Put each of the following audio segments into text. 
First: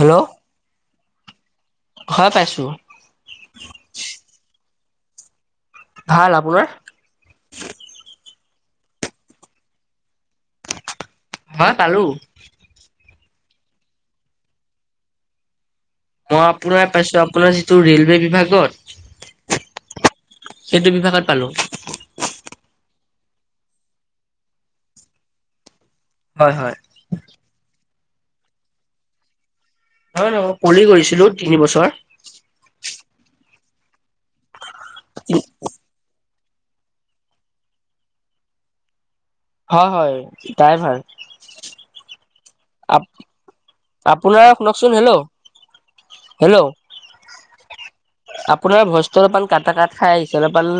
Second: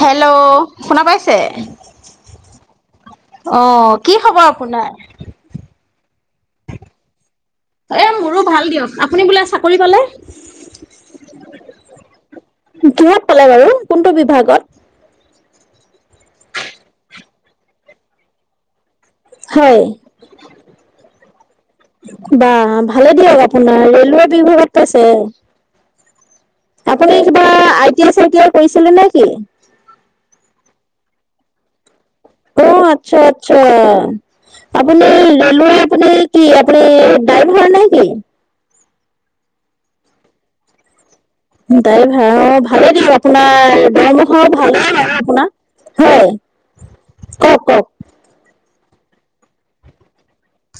Hello শুনা পাইছে? হয় পাইছো। অ' কি খবৰ আপোনাৰ? ভাল, আপোনাৰ? এ' মোৰো ভাল দিয়ক, আপুনি বোলে চাকৰি পালে? হয় পালো। কিহত পালে বাৰু কোনটো বিভাগত? মই আপোনাৰ পাইছো আপোনাৰ যিটো ৰেলৱে বিভাগত। হয়। সেইটো বিভাগত পালো। বাহ, ভালে দিয়ক আপোনাৰ ৰেলৱে বিভাগত পাইছে। হয় হয়। আপুনি কিবা আই টি আই চাই টি আই কৰিছিলে নে কি? নহয় নহয়, মই পঢ়ি কৰিছিলো তিনি বছৰ। অ' আচ্ছা- আচ্ছা আপুনি ৰেলৱে আপুনি। কি আপুনি ডাইভাৰ নে কি? হয় হয়, ডাইভাৰ। ডাইভাৰ অ' ভালেই। ভালে দিয়ক, আপোনাৰ আপোনাৰ দৰমহাও শুনকচোন ভালেই বাৰু হেল্ল' আপোনাৰ হয়। হেল্ল' কওক কওক আপোনাৰ ভয়েচটো অলপমান কাটা কাট খাই আহিছে অলপমান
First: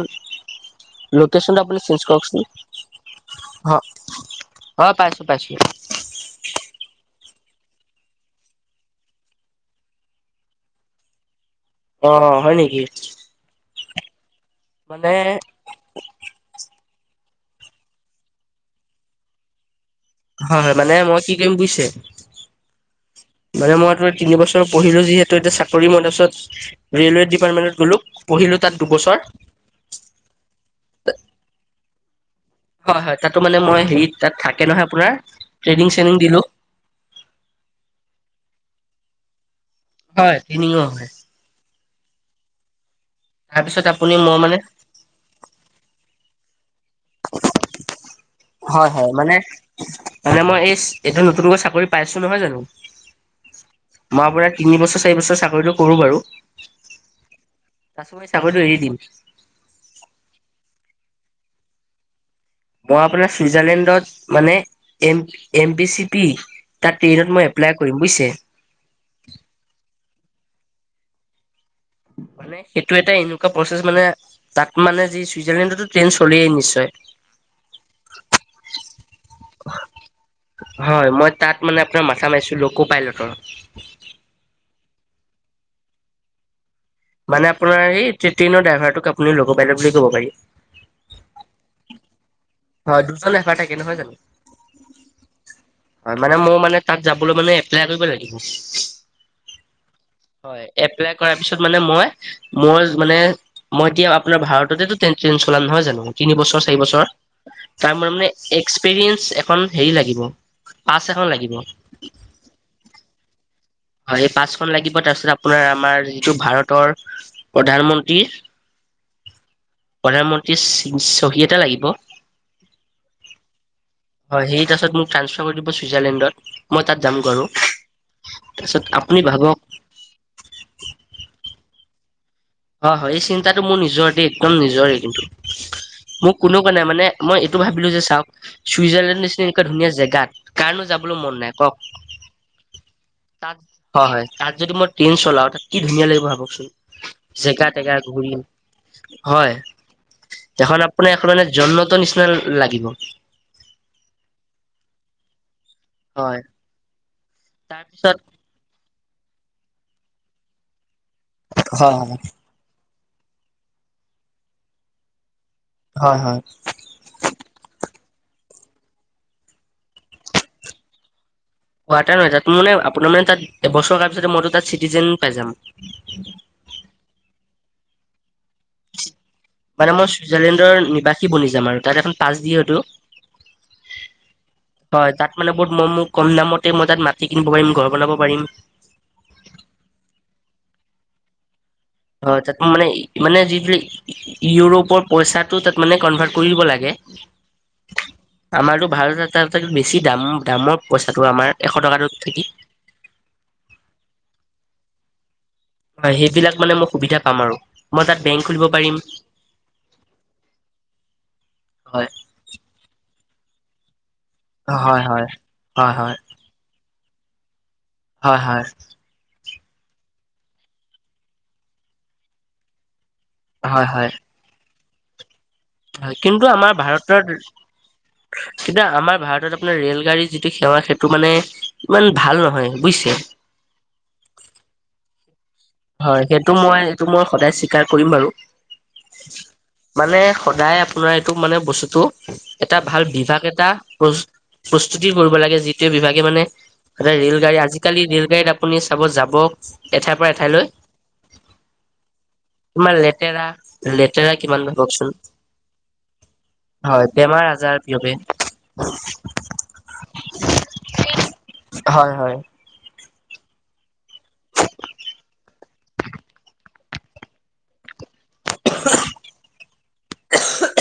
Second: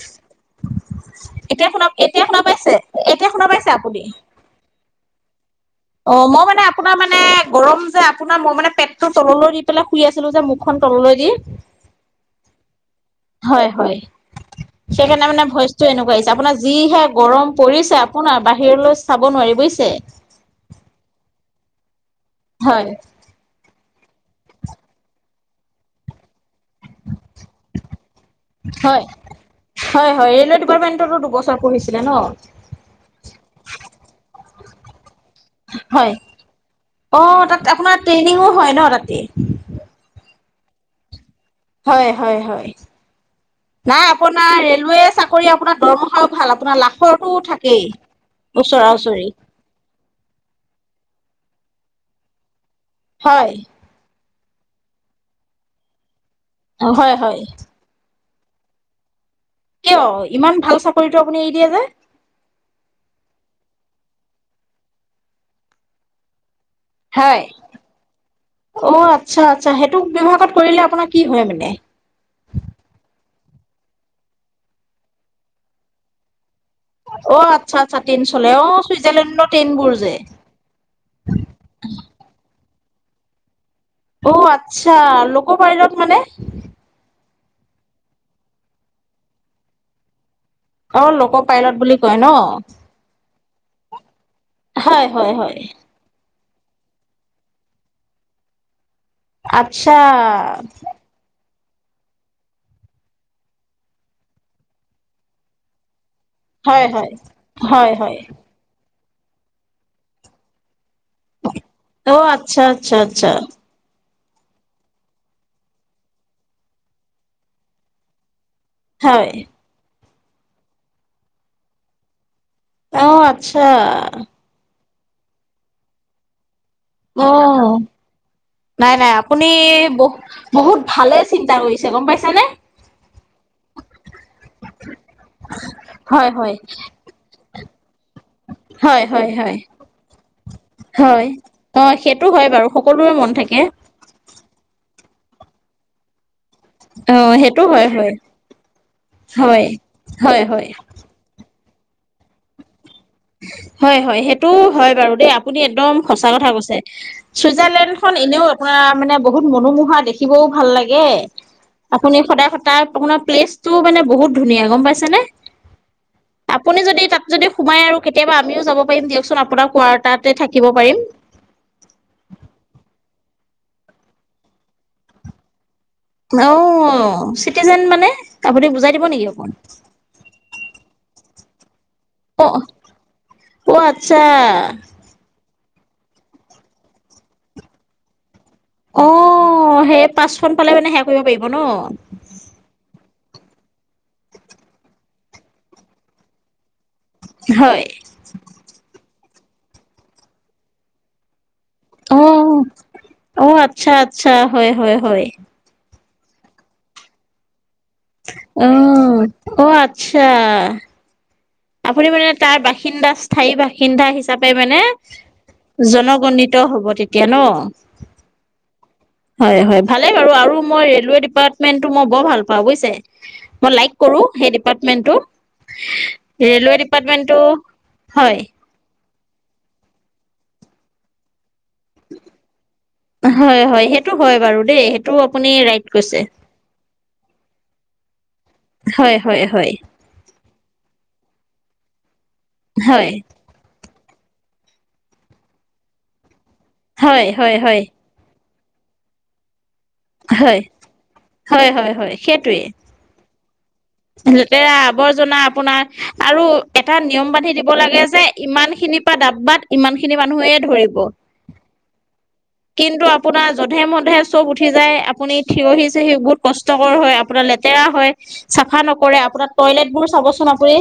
লোকেশন এতিয়া আপুনি শুনা চেঞ্জ এতিয়া শুনা পাইছে? এতিয়া শুনা পাইছে কৰকচোন আপুনি? অ অ পাইছো পাইছো অ মই মানে আপোনাৰ মানে গৰম যে আপোনাৰ মই মানে পেটটোৰ তললৈ দি পেলাই শুই আছিলো যে মুখ খন তললৈ দি অ হয় নেকি হয় হয় সেইকাৰণে মানে ভয়েচ এনেকুৱা আহিছে আপোনাৰ যিহে গৰম পৰিছে আপোনাৰ বাহিৰলৈ চাব নোৱাৰি বুজিছে হয় হয় মানে মই কি কৰিম বুজিছে হয় মানে মই তো তিনি বছৰ পঢ়িলো যিহেতু এতিয়া চাকৰি ম তাৰ পিছত ৰেলৱে ডিপাৰ্টমেণ্টত গ'লো পঢ়িলো তাত হয় দুবছৰ হয় হয় ৰেলৱে ডিপাৰ্টমেণ্টতো দুবছৰ পঢ়িছিলে ন হয় হয় তাতো মানে মই হেৰি তাত থাকে নহয় আপোনাৰ ট্ৰেইনিং হয় চেইনিং দিলো অ তাত আপোনাৰ ট্ৰেইনিংঙো হয় ন তাতে হয় ট্ৰেইনিংও হয় হয় হয় হয় তাৰপিছত নাই আপুনি মই আপোনাৰ মানে ৰেলোৱে চাকৰি কৰি আপোনাৰ দৰমহাও ভাল আপোনাৰ লাখৰটোও থাকেই ওচৰা হয় হয় ওচৰি মানে মানে মই এই এতি নতুনকৈ চাকৰি পাই আছো নহয় জানো হয় মই আপাৰ তিন বছৰ চাৰি বছৰ চাকৰিতটো কৰো বাৰু হয় হয় [unintelligible] মই চাকৰিটো এৰি দিম কিয় ইমান ভাল চাকৰিতটো আপুনি এৰি দিয়ে যে মই আপোনাৰ চুইজাৰলেণ্ডত মানে A M P C P তাত ট্ৰেইনত হয় মই এপ্লাই কৰিম বুজিছে অ আচ্ছা আচ্ছা সেইটো ব্যৱহাৰত কৰিলে আপোনাৰ কি হয় মানে মানে সেইটো এটা এনেকুৱা প্ৰচেছ মানে তাত মানে যি চুইজাৰলেণ্ডতো ট্ৰেইন চলিয়েই নিশ্চয় অ আচ্ছা আচ্ছা ট্ৰেইন চলে অ ছুইজাৰলেণ্ডৰ ট্ৰেইন বোৰ যে হয় মই তাত মানে আপোনাৰ মাথা মাৰিছো লকো পাই ল ত ৰ অ আচ্ছা লোক পাইলট মানে মানে আপোনাৰ এই ট্ৰেইনৰ ড্ৰাইভাৰটোক আপুনি লোক পাইলট বুলি কব পাৰি অ লোক পাইলট বুলি কয় ন হয় দুজননে [unintelligible] থাকে নহয় জানো হয় হয় হয় হয় মানে মোৰ মানে তাত যাবলৈ মানে এপ্লাই কৰিব লাগিব আচ্ছা হয় এপ্লাই কৰাৰ পিছত মানে মই মই মানে মই এতিয়া আপোনাৰ ভাৰততেতো ট্ৰেইন চেন চলাম নহয় জানো তিনি বছৰ চাৰি হয় বছৰ হয় হয় তাৰ মানে হয় মানে এক্সপেৰিয়েঞ্চ এখন হেৰি লাগিব পাছ এখন লাগিব অ আচ্ছা আচ্ছা আচ্ছা হয় এই পাঁচখন লাগিব তাৰপিছত আপোনাৰ আমাৰ যিটো ভাৰতৰ প্ৰধান মন্ত্ৰী হয় প্ৰধানমন্ত্ৰী শ্বহী এটা লাগিব অ আচ্ছা, হয় সেই তাৰাছত মোক ট্ৰা্ফাৰ কৰি দিব ছুইজাৰলেণ্ডত মই তাত যাম অ বাৰু তাৰপিছত নাই নাই আপুনি ভাবক বহ বহুত ভালে চিন্তা কৰিছে গম পাইছা নে। হয় হয় এই চিন্তাটো মোৰ নিজৰে দে একদম নিজৰে কিন্তু, হয় মোৰ হয় কোনো কোৱা নাই মানে মই এইটো ভাবিলো যে চাওক হয় চুইজাৰলেণ্ড হয় নিচিনা হয় এনেকুৱা ধুনীয়া জেগাত। কাৰনো যাবলৈ হয় মন নাই কওক অ সেইটো হয় বাৰু সকলোবোৰে মন তাত থাকে। হয় হয় তাত যদি মই ট্ৰেইন চলাওঁ তাত কি ধুনীয়া লাগিব ভাবকচোন। অ সেইটো জেগা হয় টেগা হয় ঘূৰি হয় হয় হয় হেখন আ আপোনাৰ মানে জন্মতৰ নিচিনা লাগিব। হয় হয় সেইটো হয় বাৰু দেই আপুনি একদম, সঁচা হয় কথা কৈছে চুইজাৰলেণ্ড খন তাৰপিছত এনেও, পৰা মানে বহুত মনোমোহা দেখিবও ভাল লাগে। হয় হয় আপুনি সদায় সদাৰ আপোনাৰ প্লেচটো মানে বহুত ধুনীয়া গম পাইছেনে। হয় হয়। আপুনি যদি তাত যদি সোমাই আৰু কেতিয়াবা আমিও যাব পাৰিম দিয়কচোন আপোনাক কোৱাৰ তাতে থাকিব পাৰিম। ৱ মানে আপোনাৰ মানে তাত এবছৰ পিছত মইতো তাত চিটিজেন পাই যাম। অ চিটিজেন মানে আপুনি বুজাই দিব নেকি অকমান। তাতে মই ছুইজাৰলেণ্ডৰ নিবাসী বনি যাম আৰু তাত এখন। পাছ অ দিহতো, অ আচ্ছা হয় তাত মানে বহুত মই মোৰ কম দামতে মই তাত মাটি কিনিব পাৰিম ঘৰ বনাব পাৰিম। অ সেই পাঁচখন পালে মানে সেৱা কৰিব পাৰিব ন। হয় তাত মানে মানে যিবিলাক ইউৰোপৰ পইচাটো তাত মানে কনভাৰ্ট কৰিব লাগে। হয়। আমাৰতো ভাৰত এ বেছি দাম দামৰ পইচাটো আমাৰ এশ টকাটোত থাকি। অ অ আচ্ছা আচ্ছা হয় হয় হয়। হয় সেইবিলাক মানে মই সুবিধা পাম আৰু মই তাত বেংক খুলিব অ পাৰিম। অ আচ্ছা আপুনি হয় মানে তাৰ বাসিন্দাস স্থায়ী বাসিন্দা হিচাপে মানে হয় হয়। হয় হয় জনগনিত হব তেতিয়া ন, হয় হয়। হয় হয় ভালে বাৰু আৰু মই ৰেলোৱৈই ডিপাৰ্টমেণ্টটো মই বৰ ভাল পাওঁ বুজিছে। মই হয় লাইক হয় কৰো সেই ডিপাৰ্টমেন্টো। হয় কিন্তু ৰেলোৱৈই ডিপাৰ্টমেণ্টটো হয়। তেতিয়া আমাৰ ভাৰতত আপোনাৰ ৰেল গাড়ীৰ যিটো সেৱা সেইটো মানে ইমান ভাল নহয় বুজিছে। হয় হয় সেইটো হয় বাৰু দেই সেইটো আপুনি ৰাই হয় সেইটো মই এইেইটো মই সদায় স্বীকাৰ কৰিম বাৰু হয় হয় হয়। মানে সদায় আপোনাৰ এইটো মানে বস্তুটো এটা ভাল হয় বিভাগ এটা। প্ৰস্তুতি কৰিব লাগে যিটোৱে বিভাগে মানে হয় ৰেল হয় গাড়ী হয় আজিকালি ৰেল গাড়ীত আপুনি চাব যাব এঠাইৰ পৰা হয় হয় এঠাইলৈ। হয় হয় হয় সেইটোৱে। আমাৰ লেতেৰা। কিমান লেতেৰা ভাবকচোন আৱৰ্জনা আপোনাৰ আৰু এটা হয় নিয়ম বেমাৰ বান্ধি আজাৰ দিব লাগে বিয়পে যে। ইমান খিনিৰ পৰা ডাবাত ইমান খিনি মানুহে ধৰিব। হয় হয়। কিন্তু আপোনাৰ যধে-মধে চব উঠি যায়। আপুনি থিয়হি-চিয়হি বহুত কষ্ট ষ্টকৰ হয়। আপোনাৰ লেতেৰা হয়, চাফা নকৰে। আপোনাৰ টয়লেট বোৰ চাবচোন আপুনি।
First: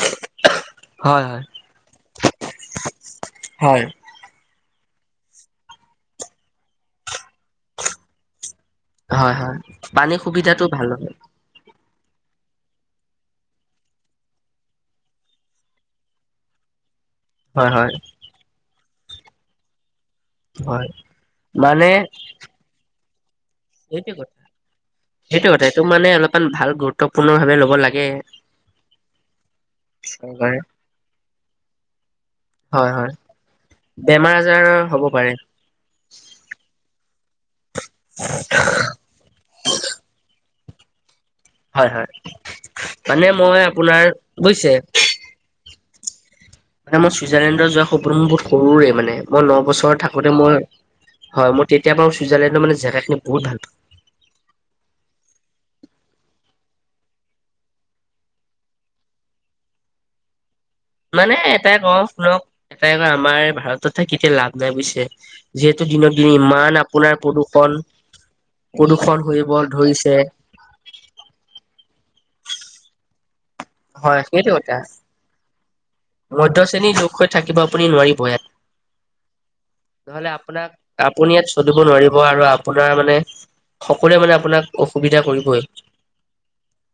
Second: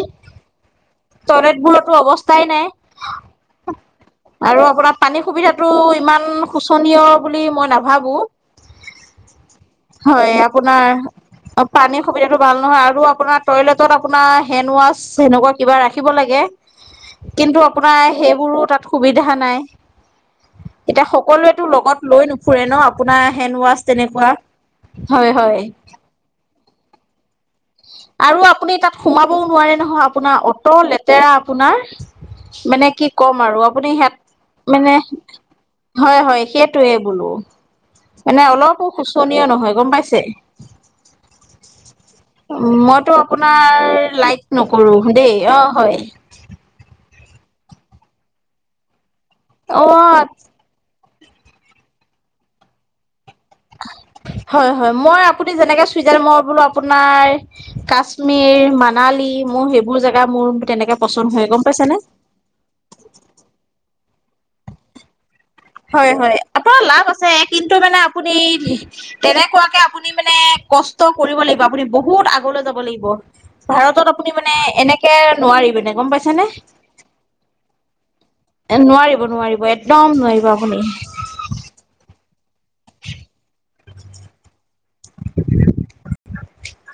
হয় হয়। টয়লেটবোৰৰ টো অৱস্থাই নাই। হয় আৰু আপোনাৰ পানীৰ সুবিধাটো ইমান শোচনীয় বুলি মই নাভাবো। হয় হয় পানীৰ হয় সুবিধাটো আপোনাৰ ভাল নহয়। অ পানীৰ সুবিধাটো ভাল নহয়। আৰু আপোনাৰ টয়লেটত আপোনাৰ হেণ্ড ৱাছ সেনেকুৱা কিবা ৰাখিব লাগে। কিন্তু হয় হয় আপোনাৰ সেইবোৰো তাত সুবিধা নাই। হয় এতিয়া সকলোৱেতো মানে লগত লৈ নুফুৰে ন আপোনাৰ হেড ৱাছ তেনেকুৱা হয় হয়। মনে অলপমান ভাল গুৰুত্ত্বপূৰ্ণ ভাবে লো আৰু আপুনি তাত সোমাবও নোৱাৰে নহয় আপোনাৰ চৰকাৰে। অট লেতেৰা আপোনাৰ। মানে হয় কি হয় ক'ম আৰু আপুনি হেট বেমাৰ আজাৰ মানে হ'ব পাৰে হয় হয় সেইটোৱে বোলো, মানে অলপো শোচনীয় নহয় গম পাইছে। হয় হয়। মইতো মানে মই আপোনাৰ লাইক বুজিছে নকৰো দেই অ হয়। মানে মই ছুইজাৰলেণ্ডত যোৱা সপোন মোৰ বহুত সৰুৰে মানে, মই ন বছৰ অ থাকোতে মই হয় মই তেতিয়া বাৰু ছুইজাৰলেণ্ডৰ মানে জেগাখিনি বহুত ভাল পাওঁ। হয় হয় মই আপুনি যেনেকে চুইজাৰ মই বোলো আপোনাৰ কাশ্মীৰ, মানালী মোৰ সেইবোৰ জেগা মোৰ তেনেকে পচন্দ মানে হয় গম এটাই ক পাইছেনে? শুনক এটাই কয় আমাৰ ভাৰতত থাকি কেতিয়া লাভ নাই বুজিছে। যিহেতু হয় দিনক দিন হয় এটা ইমান আপোনাৰ লাভ আছে। প্ৰদূষণ কিন্তু মানে আপুনি প্ৰদূষণ হৈ তেনেকুৱাকে আপুনি ধৰিছে মানে ক কৰিব লাগিব। আপুনি বহুত আগলৈ যাব লাগিব। ভাৰতত হয় আপুনি সেইটো মানে কথা এনেকে নোৱাৰি মানে গম পাইছে নে? মধ্য শ্ৰেণীৰ লোক হৈ থাকিব আপুনি নোৱাৰিব ইয়াত এ নোৱাৰিব নোৱাৰিব একদম নহ'লে নোৱাৰিব। আপোনাক আপুনি ইয়াত চলিব নোৱাৰিব আৰু আপোনাৰ মানে সকলোৱে মানে আপোনাক অসুবিধা কৰিবই।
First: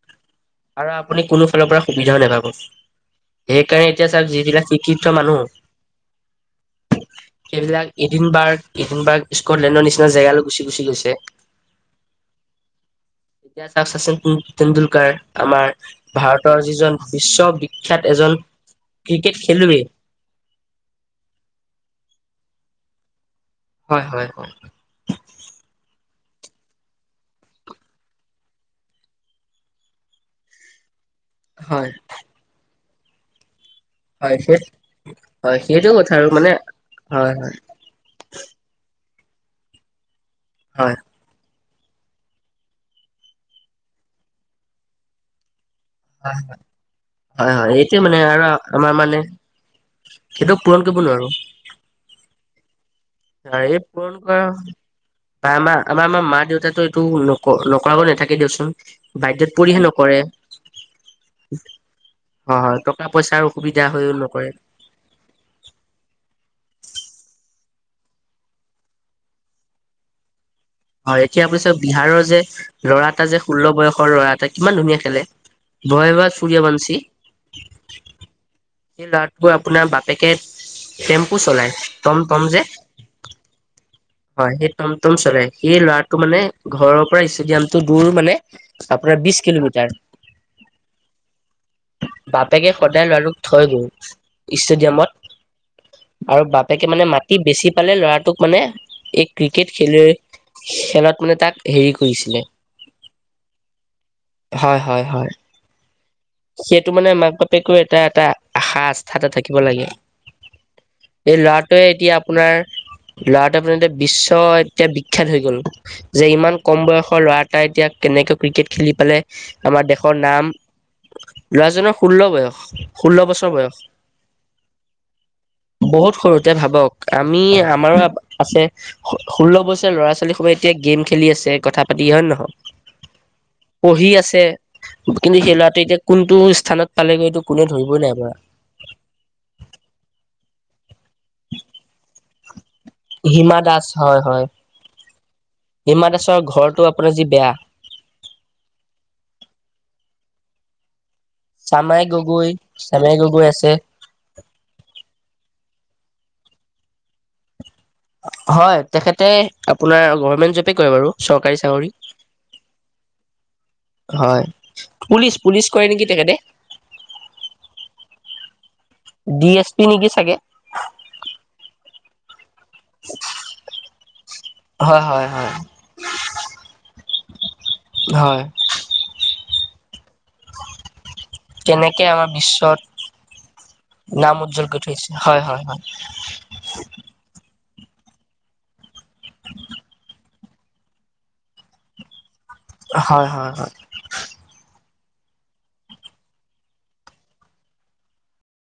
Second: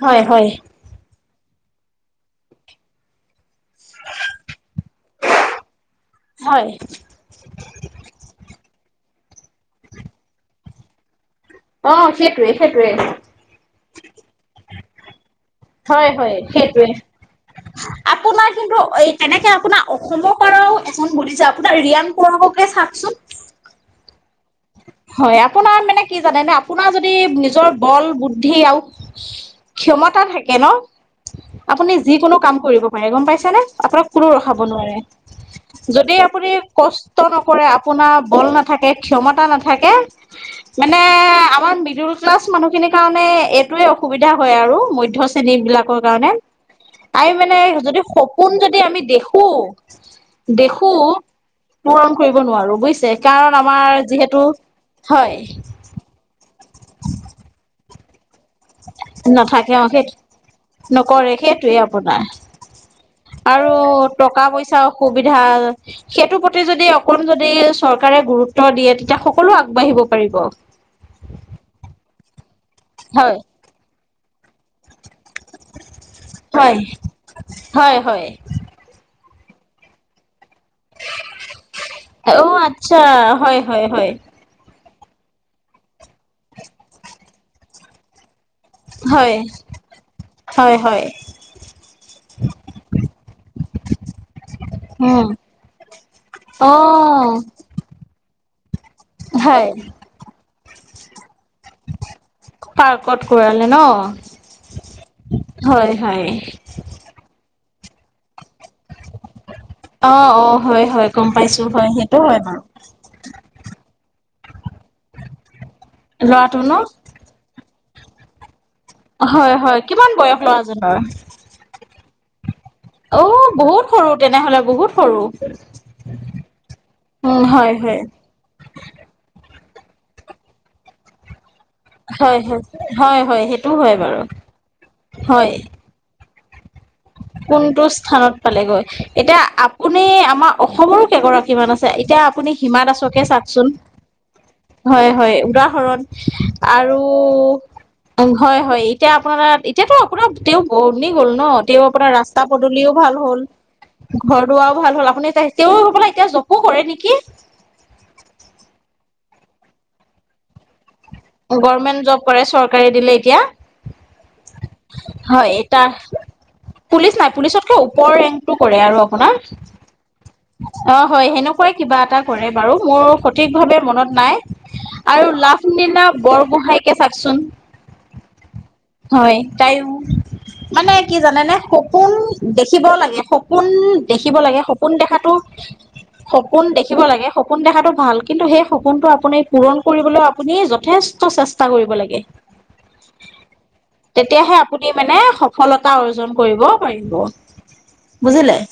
হয় হয়। আৰু আপুনি কোনো ফালৰ পৰা সুবিধাও নাপাব। সেইকাৰণে এতিয়া চাওক যিলাক শিক্ষিত মানুহ হয়। সেইবিলাক ইদিনবাৰ্গ ইদিনবাৰ্গ স্কটলেণ্ডৰ নিচিনা জেগালৈ গুচি গুচি গৈছে। অ সেইটোৱে সেইটোৱে। এতিয়া চাওক শচীন তেণ্ডুলকাৰ আমাৰ হয় হয় ভাৰতৰ সেইটোৱে। যিজন বিশ্ববিখ্যাত এজন আপোনাৰ কিন্তু এই ক্ৰিকেট কেনেকে খেলুৱৈ আপোনাৰ অসমৰ পাৰো এজন বুলিছে আপোনাৰ ৰিয়ান পৰাককে চাওচোন। হয় হয় হয়। হয় আপোনাৰ মানে কি জানে আপোনাৰ যদি নিজৰ বল বুদ্ধি আৰু ক্ষমতা থাকে ন, হয় আপুনি যিকোনো কাম কৰিব পাৰে গম পাইছে নে? আপোনাক কোনো হয় ৰখাব সেই নোৱাৰে। হয় সেইটো কথা যদি আৰু আপুনি মানে কষ্ট হয় হয় নকৰে আপোনাৰ বল নাথাকে, ক্ষমতা নাথাকে হয় মানে আমাৰ মিদুল ক্লাছ মানুহখিনিৰ কাৰণে এইটোৱে অসুবিধা হয় আৰু মধ্য শ্ৰেণী বিলাকৰ কাৰণে। হয় আমি হয় মানে হয় এইটোৱে যদি মানে আৰু সপোন যদি আমাৰ আমি মানে দেখো, সেইটো পূৰণ দেখো কৰিব নোৱাৰো। পূৰণ কৰিব নোৱাৰো বুজিছে। কাৰণ এই আমাৰ পূৰণ যিহেতু বা হয় আমাৰ-আমাৰ-আমাৰ মা-দেউতো এইটো নক-নকৰাকৈ নাথাকে দিয়কচোন। বাধ্যত নাথাকে পৰিহে আউ সে নকৰে নকৰে সেইটোৱে আপোনাৰ। হয় হয় টকা পইচাৰ আৰু অসুবিধা হৈও নকৰে। টকা-পইচাও সুবিধা সেইটোৰ প্ৰতি যদি অকণ যদি চৰকাৰে গুৰুত্ব দিয়ে তেতিয়া সকলো আগবাঢ়িব পাৰিব। হয়, এতিয়া অৱশ্যে বিহাৰৰ যে ল'ৰা এটা হয় যে ষোল্ল বয়সৰ ল'ৰা এটা কিমান ধুনীয়া খেলে। ভয় ভত হয় সূৰ্যবংশী। হয় হয়। সেই ল'ৰাটোৰ বাপেকে টেম্পু চলায়। অ আচ্ছা হয় হয় হয়। হয় সেই টম টম চলায় সেই ল'ৰাটো মানে ঘৰৰ পৰা ষ্টেডিয়াম টো দূৰ মানে আপোনাৰ হয় বিশছ কিলোমিটাৰ। হয় হয় বাপেকে সদায় ল'ৰাটোক থৈ উম ষ্টেডিয়ামত। আৰু অ বাপেকে মানে মাটি বেছি পালে ল'ৰাটোক মানে এই ক্ৰিকেট হয় খেলুৱৈ খেলত মানে তাক হেৰি কৰিছিলে পাৰ্কত কৰালে ন। হয় হয় হয়, হয় হয় সেইটো মানে মাক বাপেকো এটা এটা আশা আস্থাতে থাকিব লাগে। অ অ হয় হয় গম এই পাইছো ল'ৰাটোৱে হয় এতিয়া সেইটো হয় আপোনাৰ বাৰু ল'ৰাটো আপোনাৰ এতিয়া বিশ্ব এতিয়া বিখ্যাত হৈ গ'ল যে ইমান ল'ৰাটো ন কম বয়সৰ ল'ৰা তাই এতিয়া কেনেকৈ ক্ৰিকেট খেলি পালে হয় হয় আমাৰ কিমান দেশৰ বয়স নাম ল'ৰাজনৰ ল'ৰাজনৰ ষোল্ল বয়স। ষোল্ল অ বছৰ বয়স বহুত সৰু তেনেহলে বহুত সৰু। বহুত সৰুতে ভাবক আমি উম হয় আমাৰো হয় আছে ষোল্ল বছৰ ল'ৰা ছোৱালী সবে এতিয়া গেম খেলি আছে কথা পাতি হয়ে হয় নহয় ক, হয় হয় হয় সেইটো হয় পঢ়ি বাৰু আছে, কিন্তু হয় সেই ল'ৰাটো এতিয়া কোনটো স্থানত পালেগৈ এইটো কোনে কোনটো ধৰিবই নাই পৰা। স্থানত পালেগৈ। এতিয়া আপুনি আমাৰ অসমৰো কেইগৰাকী মান আছে এতিয়া আপুনি হিমা দাসত হিমা চাউকচোন, দাস হয় হয় হয় হয় উদাহৰণ হিমা দাসৰ ঘৰটো আৰু আপোনাৰ যি বেয়া উ হয় হয় এতিয়া আপোনাৰ এতিয়াতো অকো তেওঁ বৰ্নি গ'ল ন তেওঁ চামাই আপোনাৰ ৰাস্তা গগৈ পদূলিও চামাই ভাল হ'ল। গগৈ আছে ঘৰ দুৱাৰও ভাল হ'ল আপুনি এও বোলে এতিয়া জপো কৰে নেকি! হয় তেখেতে আপোনাৰ গভমেন্ট জবে কৰে বাৰু। চৰকাৰী চাকৰি গভমেণ্ট জব কৰে চৰকাৰে দিলে এতিয়া। হয় পুলিচ হয় পুলিচ তাৰ কৰে নেকি তেখেতে। পুলিচ নাই পুলিচতকে ওপৰ ৰেংকটো কৰে আৰু আপোনাৰ ডি এছ পি নেকি চাগে। অৱ হয় সেনেকুৱাই কিবা এটা। কৰে বাৰু মোৰ সঠিক ভাৱে মনত নাই হয় হয় আৰু হয় লাভলীলা বৰগোহাঁয়েক চাওচোন, হয় হয় তাইও মানে কি জানে নে তেনেকে সপোন আমাৰ বিশ্বত দেখিব লাগে সপোন দেখিব নাম লাগে উজ্জ্বল কৰি সপোন থৈছে দেখাতো হয় হয় হয় সপোন দেখিব লাগে সপোন দেখাতটো ভাল কিন্তু সেই সপোনটো আপুনি পূৰণ কৰিবলৈও আপুনি য যথেষ্ট চেষ্টা কৰিব লাগে। হয় হয় হয়। তেতিয়াহে আপুনি মানে সফলতা অৰ্জন কৰিব পাৰিব বুজিলে।